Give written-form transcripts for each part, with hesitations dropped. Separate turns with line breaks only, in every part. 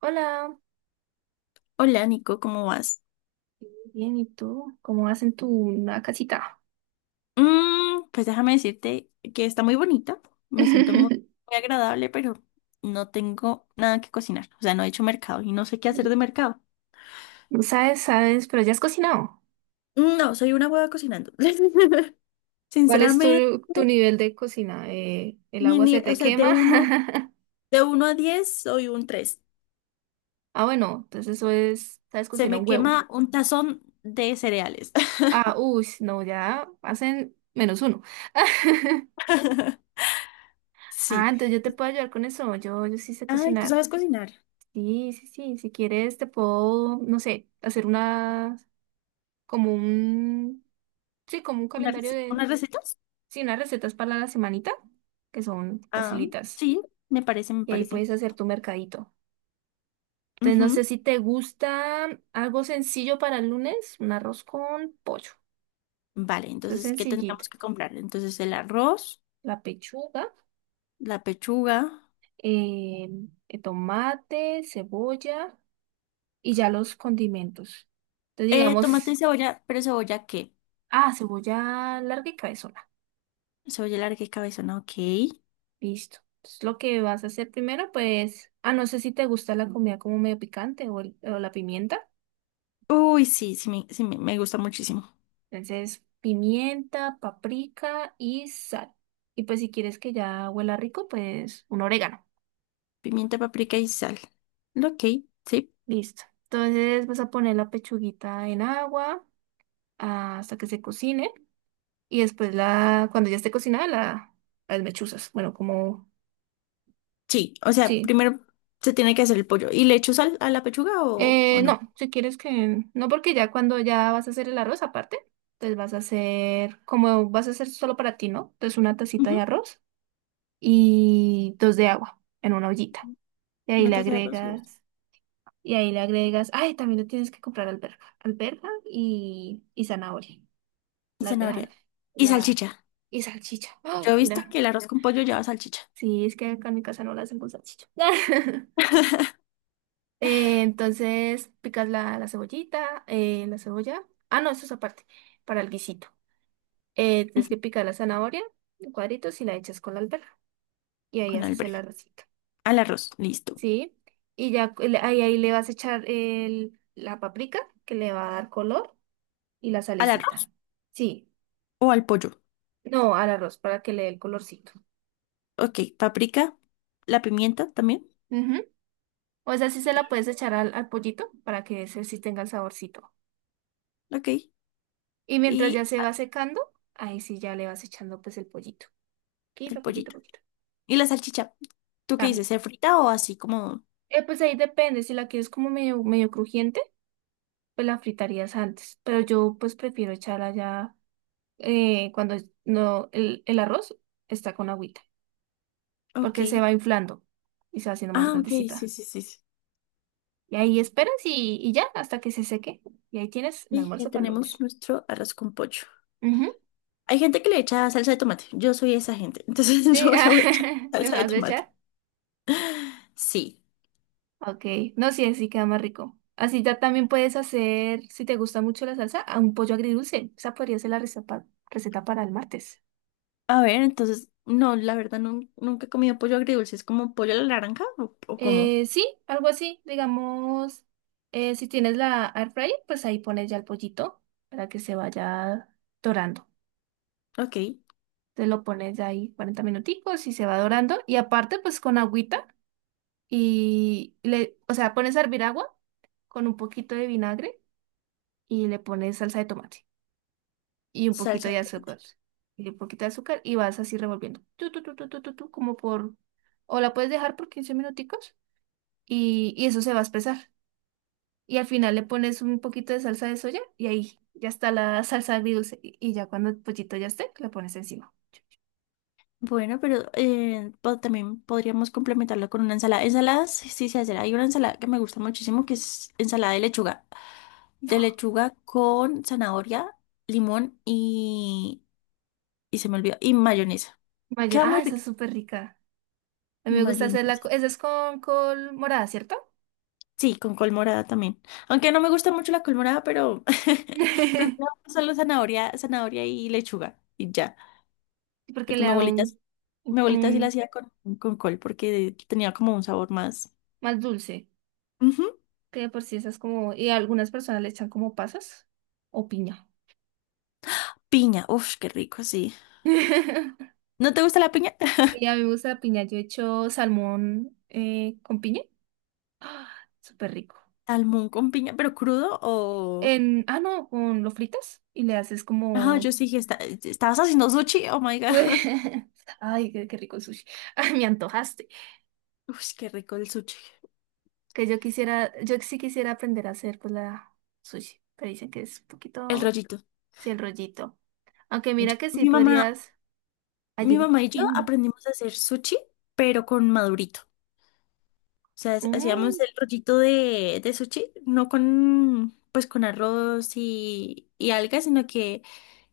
Hola,
Hola, Nico, ¿cómo vas?
bien, ¿y tú? ¿Cómo vas en tu nueva casita?
Pues déjame decirte que está muy bonita, me siento muy agradable, pero no tengo nada que cocinar, o sea, no he hecho mercado y no sé qué hacer de mercado.
No sabes, sabes, pero ya has cocinado.
No, soy una hueva cocinando.
¿Cuál es
Sinceramente,
tu nivel de cocina? ¿El
mi
agua
ni-
se
o
te
sea,
quema?
de uno a 10, soy un 3.
Ah, bueno, entonces eso es, sabes
Se
cocinar
me
un huevo.
quema un tazón de cereales.
Ah, uy, no, ya hacen menos uno. Ah,
Sí.
entonces yo te puedo ayudar con eso. Yo sí sé
Ay, ¿tú
cocinar.
sabes cocinar?
Sí, sí, sí. Si quieres, te puedo, no sé, hacer como un, sí, como un calendario de,
¿Unas recetas?
sí, unas recetas para la semanita, que son
Ah,
facilitas.
sí, me
Y ahí
parece.
puedes hacer tu mercadito. Entonces, no sé
Ujú.
si te gusta algo sencillo para el lunes, un arroz con pollo.
Vale,
Eso es
entonces, ¿qué
sencillito.
tendríamos que comprar? Entonces, el arroz,
La pechuga,
la pechuga,
eh, el tomate, cebolla y ya los condimentos. Entonces, digamos,
tomate y cebolla, pero ¿cebolla qué?
ah, cebolla larga y cabezona.
Cebolla larga y cabezona, ok.
Listo. Entonces, lo que vas a hacer primero, pues, ah, no sé si te gusta la comida como medio picante o, o la pimienta.
Uy, sí, me gusta muchísimo.
Entonces, pimienta, paprika y sal. Y pues si quieres que ya huela rico, pues un orégano.
Pimienta, paprika y sal. Ok, sí.
Listo. Entonces vas a poner la pechuguita en agua hasta que se cocine. Y después cuando ya esté cocinada, la, las mechuzas. Bueno, como,
Sí, o sea,
sí.
primero se tiene que hacer el pollo. ¿Y le echo sal a la pechuga o no?
No, si quieres que, no porque ya cuando ya vas a hacer el arroz aparte, entonces vas a hacer, como vas a hacer solo para ti, ¿no? Entonces una tacita
Ujú.
de arroz y dos de agua en una ollita. Y ahí
Una
le
taza de arroz y
agregas. Y ahí le agregas, ay, también le tienes que comprar alberja y zanahoria, la alberja,
zanahoria. Y
la
salchicha.
y salchicha.
Yo
Ay,
he visto
mira,
que el arroz con pollo lleva salchicha
sí, es que acá en mi casa no la hacen con salchicha. Entonces picas la cebollita, la cebolla. Ah, no, eso es aparte, para el guisito. Tienes que picar la zanahoria en cuadritos y la echas con la alberja. Y ahí
con
haces el
alberga.
arrocito,
Al arroz, listo.
¿sí? Y ya ahí, ahí le vas a echar la paprika que le va a dar color. Y la
¿Al arroz
salecita. Sí,
o al pollo?
no, al arroz para que le dé el colorcito.
Ok, paprika, la pimienta también.
Ujú. O esa sí se la
y-
puedes echar al pollito para que ese sí tenga el saborcito.
Ok,
Y mientras ya
y
se va secando, ahí sí ya le vas echando pues el pollito.
el
Poquito, poquito,
pollito.
poquito.
Y la salchicha. ¿Tú qué dices?
También.
¿Se frita o así como...?
Pues ahí depende, si la quieres como medio crujiente, pues la fritarías antes. Pero yo pues prefiero echarla ya cuando no, el arroz está con agüita,
Ok.
porque se va inflando y se va haciendo más
Ah, ok, sí, sí,
grandecita.
sí, sí.
Y ahí esperas y ya, hasta que se seque. Y ahí tienes el
Y ya
almuerzo para el
tenemos
lunes.
nuestro arroz con pollo.
Ujú.
Hay gente que le echa salsa de tomate. Yo soy esa gente. Entonces
Sí,
yo
ah,
le voy a echar
¿le
salsa de
vas a
tomate.
echar?
Sí.
Ok, no, sí, así queda más rico. Así ya también puedes hacer, si te gusta mucho la salsa, a un pollo agridulce. Esa podría ser receta para el martes.
A ver, entonces, no, la verdad nunca he comido pollo agridulce. ¿Es como pollo a la naranja o cómo?
Sí, algo así, digamos, si tienes la air fryer, pues ahí pones ya el pollito para que se vaya dorando.
Ok,
Te lo pones ahí 40 minuticos y se va dorando. Y aparte, pues con agüita. Y o sea, pones a hervir agua con un poquito de vinagre y le pones salsa de tomate y un poquito
salsa
de
de tomate.
azúcar y un poquito de azúcar y vas así revolviendo. Tu, como por... O la puedes dejar por 15 minuticos y eso se va a espesar. Y al final le pones un poquito de salsa de soya y ahí ya está la salsa agridulce. Y ya cuando el pollito ya esté, la pones encima.
Bueno, pero también podríamos complementarlo con una ensalada. Ensaladas, sí sí se hace. Hay una ensalada que me gusta muchísimo, que es ensalada de lechuga. De lechuga con zanahoria, limón y se me olvidó, y mayonesa.
Mayor,
Queda
ah,
muy
esa es
rica.
súper rica. A mí
Y
me gusta hacerla.
mayonesa.
Esa es con col morada, ¿cierto?
Sí, con col morada también. Aunque no me gusta mucho la col morada, pero prefiero solo zanahoria, zanahoria y lechuga. Y ya.
Porque
Porque
le da un, un,
mi abuelita sí la
un
hacía con col porque tenía como un sabor más.
más dulce, que de por sí esas como, y a algunas personas le echan como pasas o piña.
Piña, uf, qué rico, sí. ¿No te gusta la piña?
Sí, a mí me gusta la piña, yo he hecho salmón con piña, ¡ah! Súper rico.
Salmón con piña, pero ¿crudo o...?
No, con lo fritas y le haces
Ajá,
como...
yo sí que está... ¿Estabas haciendo sushi? Oh my God.
Ay, qué, qué rico el sushi. Ay, me antojaste.
Uf, qué rico el sushi.
Que yo quisiera, yo sí quisiera aprender a hacer pues la sushi, pero dicen que es un
El
poquito,
rollito.
sí, el rollito. Aunque mira
Yo-
que sí
mi mamá,
podrías ay,
mi
dime.
mamá y yo
Mm,
aprendimos a hacer sushi, pero con madurito. O sea, hacíamos
mm.
el rollito de sushi, no con, pues con arroz y algas, sino que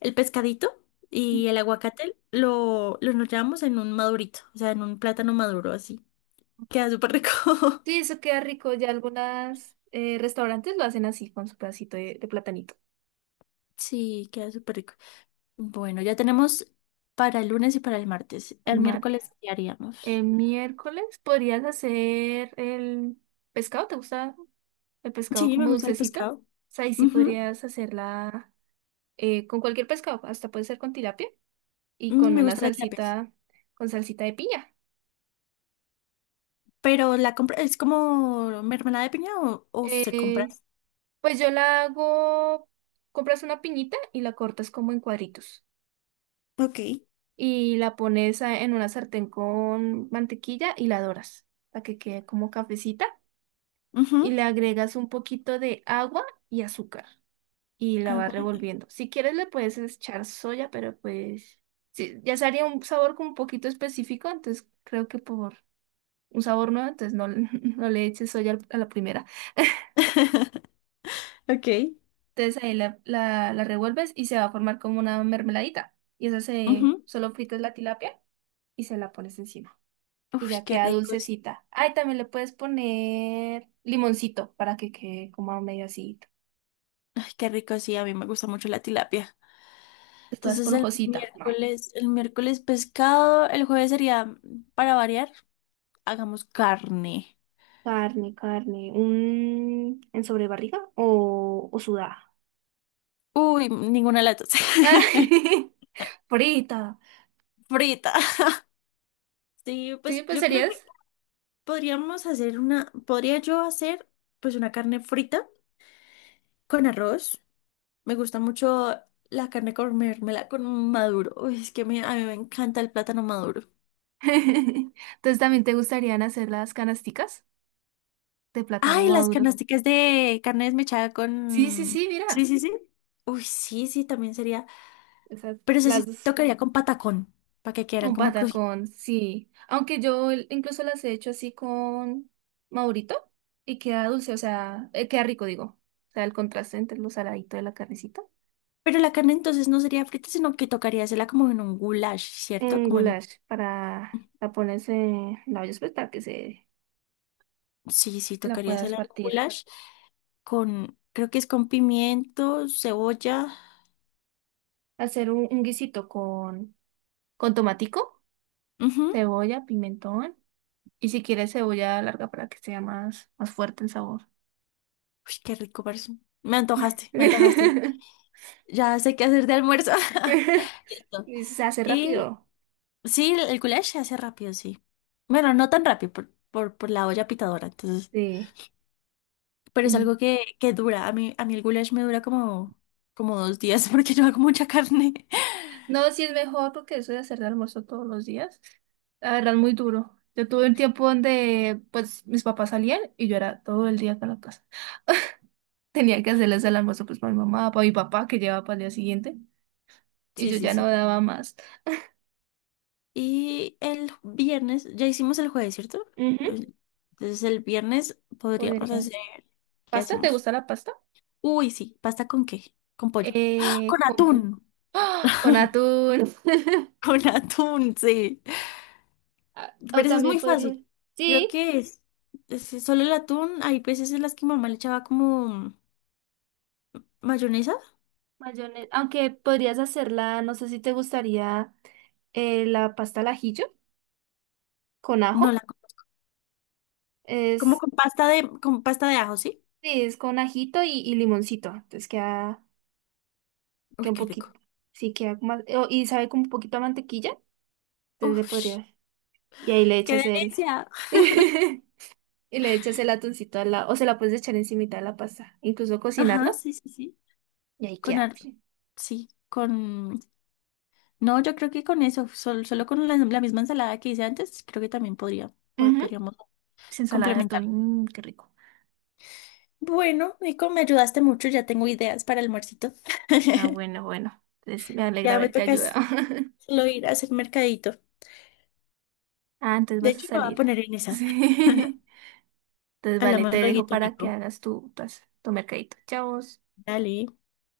el pescadito y el aguacate lo enrollábamos en un madurito, o sea, en un plátano maduro así. Queda súper rico.
Sí, eso queda rico. Ya algunos restaurantes lo hacen así, con su pedacito de platanito.
Sí, queda súper rico. Bueno, ya tenemos para el lunes y para el martes. El
Marta.
miércoles, ¿qué
El
haríamos?
miércoles podrías hacer el pescado. ¿Te gusta el pescado
Sí, me
como
gusta el
dulcecito? O
pescado.
sea, ahí sí
Ujú,
podrías hacerla con cualquier pescado. Hasta puede ser con tilapia y
mm,
con
me gusta la tilapia. Sí.
con salsita de piña.
Pero ¿la compra es como mermelada de piña o se compra?
Eh, pues yo la hago, compras una piñita y la cortas como en cuadritos.
Ok.
Y la pones en una sartén con mantequilla y la doras para que quede como cafecita y
Ujú,
le agregas un poquito de agua y azúcar y la vas
agua.
revolviendo. Si quieres le puedes echar soya, pero pues sí, ya se haría un sabor como un poquito específico, entonces creo que por un sabor nuevo, entonces no, no le eches soya a la primera.
Ok.
Entonces ahí la revuelves y se va a formar como una mermeladita. Y esa se,
Ujú.
solo fritas la tilapia y se la pones encima. Y
Uf,
ya
qué
queda
ricos.
dulcecita. Ay, también le puedes poner limoncito para que quede como medio así,
Ay, qué rico, sí, a mí me gusta mucho la tilapia.
pues toda
Entonces
esponjosita. No.
el miércoles pescado, el jueves sería, para variar, hagamos carne.
Carne, carne. ¿Un en sobrebarriga o sudada?
Uy, ninguna de las dos.
Ay, frita.
Frita. Sí,
Sí,
pues
pues
yo creo que
serías.
podríamos hacer una, podría yo hacer pues una carne frita con arroz. Me gusta mucho la carne comérmela con maduro. Uy, es que a mí me encanta el plátano maduro.
Entonces, ¿también te gustarían hacer las canasticas de plátano
Ay, las
maduro?
canasticas de carne desmechada
Sí, sí,
con...
sí,
Sí,
mira.
sí, sí. Uy, sí, sí, también sería.
Esas,
Pero eso sí
las dos.
tocaría con patacón, para que quedaran
Un
como crujientes.
patacón, sí. Aunque yo incluso las he hecho así con Maurito y queda dulce, o sea, queda rico, digo. O sea, el contraste entre lo saladito de la carnecita.
Pero la carne entonces no sería frita, sino que tocaría hacerla como en un goulash, ¿cierto?
Un
Como en
goulash para la pones en la olla pues, para que se
sí, sí,
la
tocaría hacer
puedas
el
partir.
goulash con, creo que es con pimiento, cebolla.
Hacer un guisito con tomatico,
Ujú.
cebolla, pimentón y si quieres cebolla larga para que sea más, más fuerte el sabor.
Uy, qué rico parece. Me antojaste. Ya sé qué hacer de almuerzo. Listo.
Y se hace
Y
rápido.
sí, el goulash se hace rápido, sí. Bueno, no tan rápido por la olla pitadora, entonces.
Sí.
Pero es
Y
algo que dura. A mí el goulash me dura como, como 2 días porque yo hago mucha carne.
no, sí es mejor porque eso de hacer de almuerzo todos los días, la verdad es muy duro. Yo tuve un tiempo donde pues mis papás salían y yo era todo el día acá en la casa. Tenía que hacerles el almuerzo pues para mi mamá, para mi papá que llevaba para el día siguiente y
Sí,
yo
sí,
ya no
sí.
daba más.
Y el viernes, ya hicimos el jueves, ¿cierto?
Ujú,
El- Entonces el viernes podríamos
podría.
hacer, ¿qué
¿Pasta? ¿Te
hacemos?
gusta la pasta?
Uy, sí, ¿pasta con qué? ¿Con pollo? ¡Ah!
Eh,
Con
con, pu-
atún.
con atún.
Con atún, sí.
Ah, o
Pero eso es
también
muy
podría.
fácil. Creo
Sí,
que es solo el atún. Hay veces en las que mamá le echaba como mayonesa.
mayonesa. Aunque podrías hacerla, no sé si te gustaría la pasta al ajillo con
No, la,
ajo.
¿como
Es
con pasta con pasta de ajo, sí?
Sí, es con ajito y limoncito. Entonces queda,
Uy,
queda un
qué rico.
poquito. Sí, queda más. O y sabe como un poquito a mantequilla. Entonces le
Uf,
podría. Y ahí le
qué
echas el.
delicia.
Y le echas el atuncito a la. O se la puedes echar encimita de la pasta. Incluso
Ajá,
cocinarlo.
sí, sí, sí.
Y ahí
Con,
queda.
ar-
Sí.
sí, con no, yo creo que con eso, solo con la misma ensalada que hice antes, creo que también
Ujú.
podríamos
Sí, ensalada de
complementar.
atún. Mm, qué rico.
Bueno, Nico, me ayudaste mucho, ya tengo ideas para el almuercito.
Ah, bueno, bueno. Entonces me alegra
Ya me
haberte
toca
ayudado.
es solo ir a hacer mercadito.
Ah, entonces
De
vas a
hecho, me voy a
salir.
poner en esa.
Sí. Entonces vale,
Hablamos
te
luego,
dejo para que
Nico.
hagas tu mercadito. Chao.
Dale.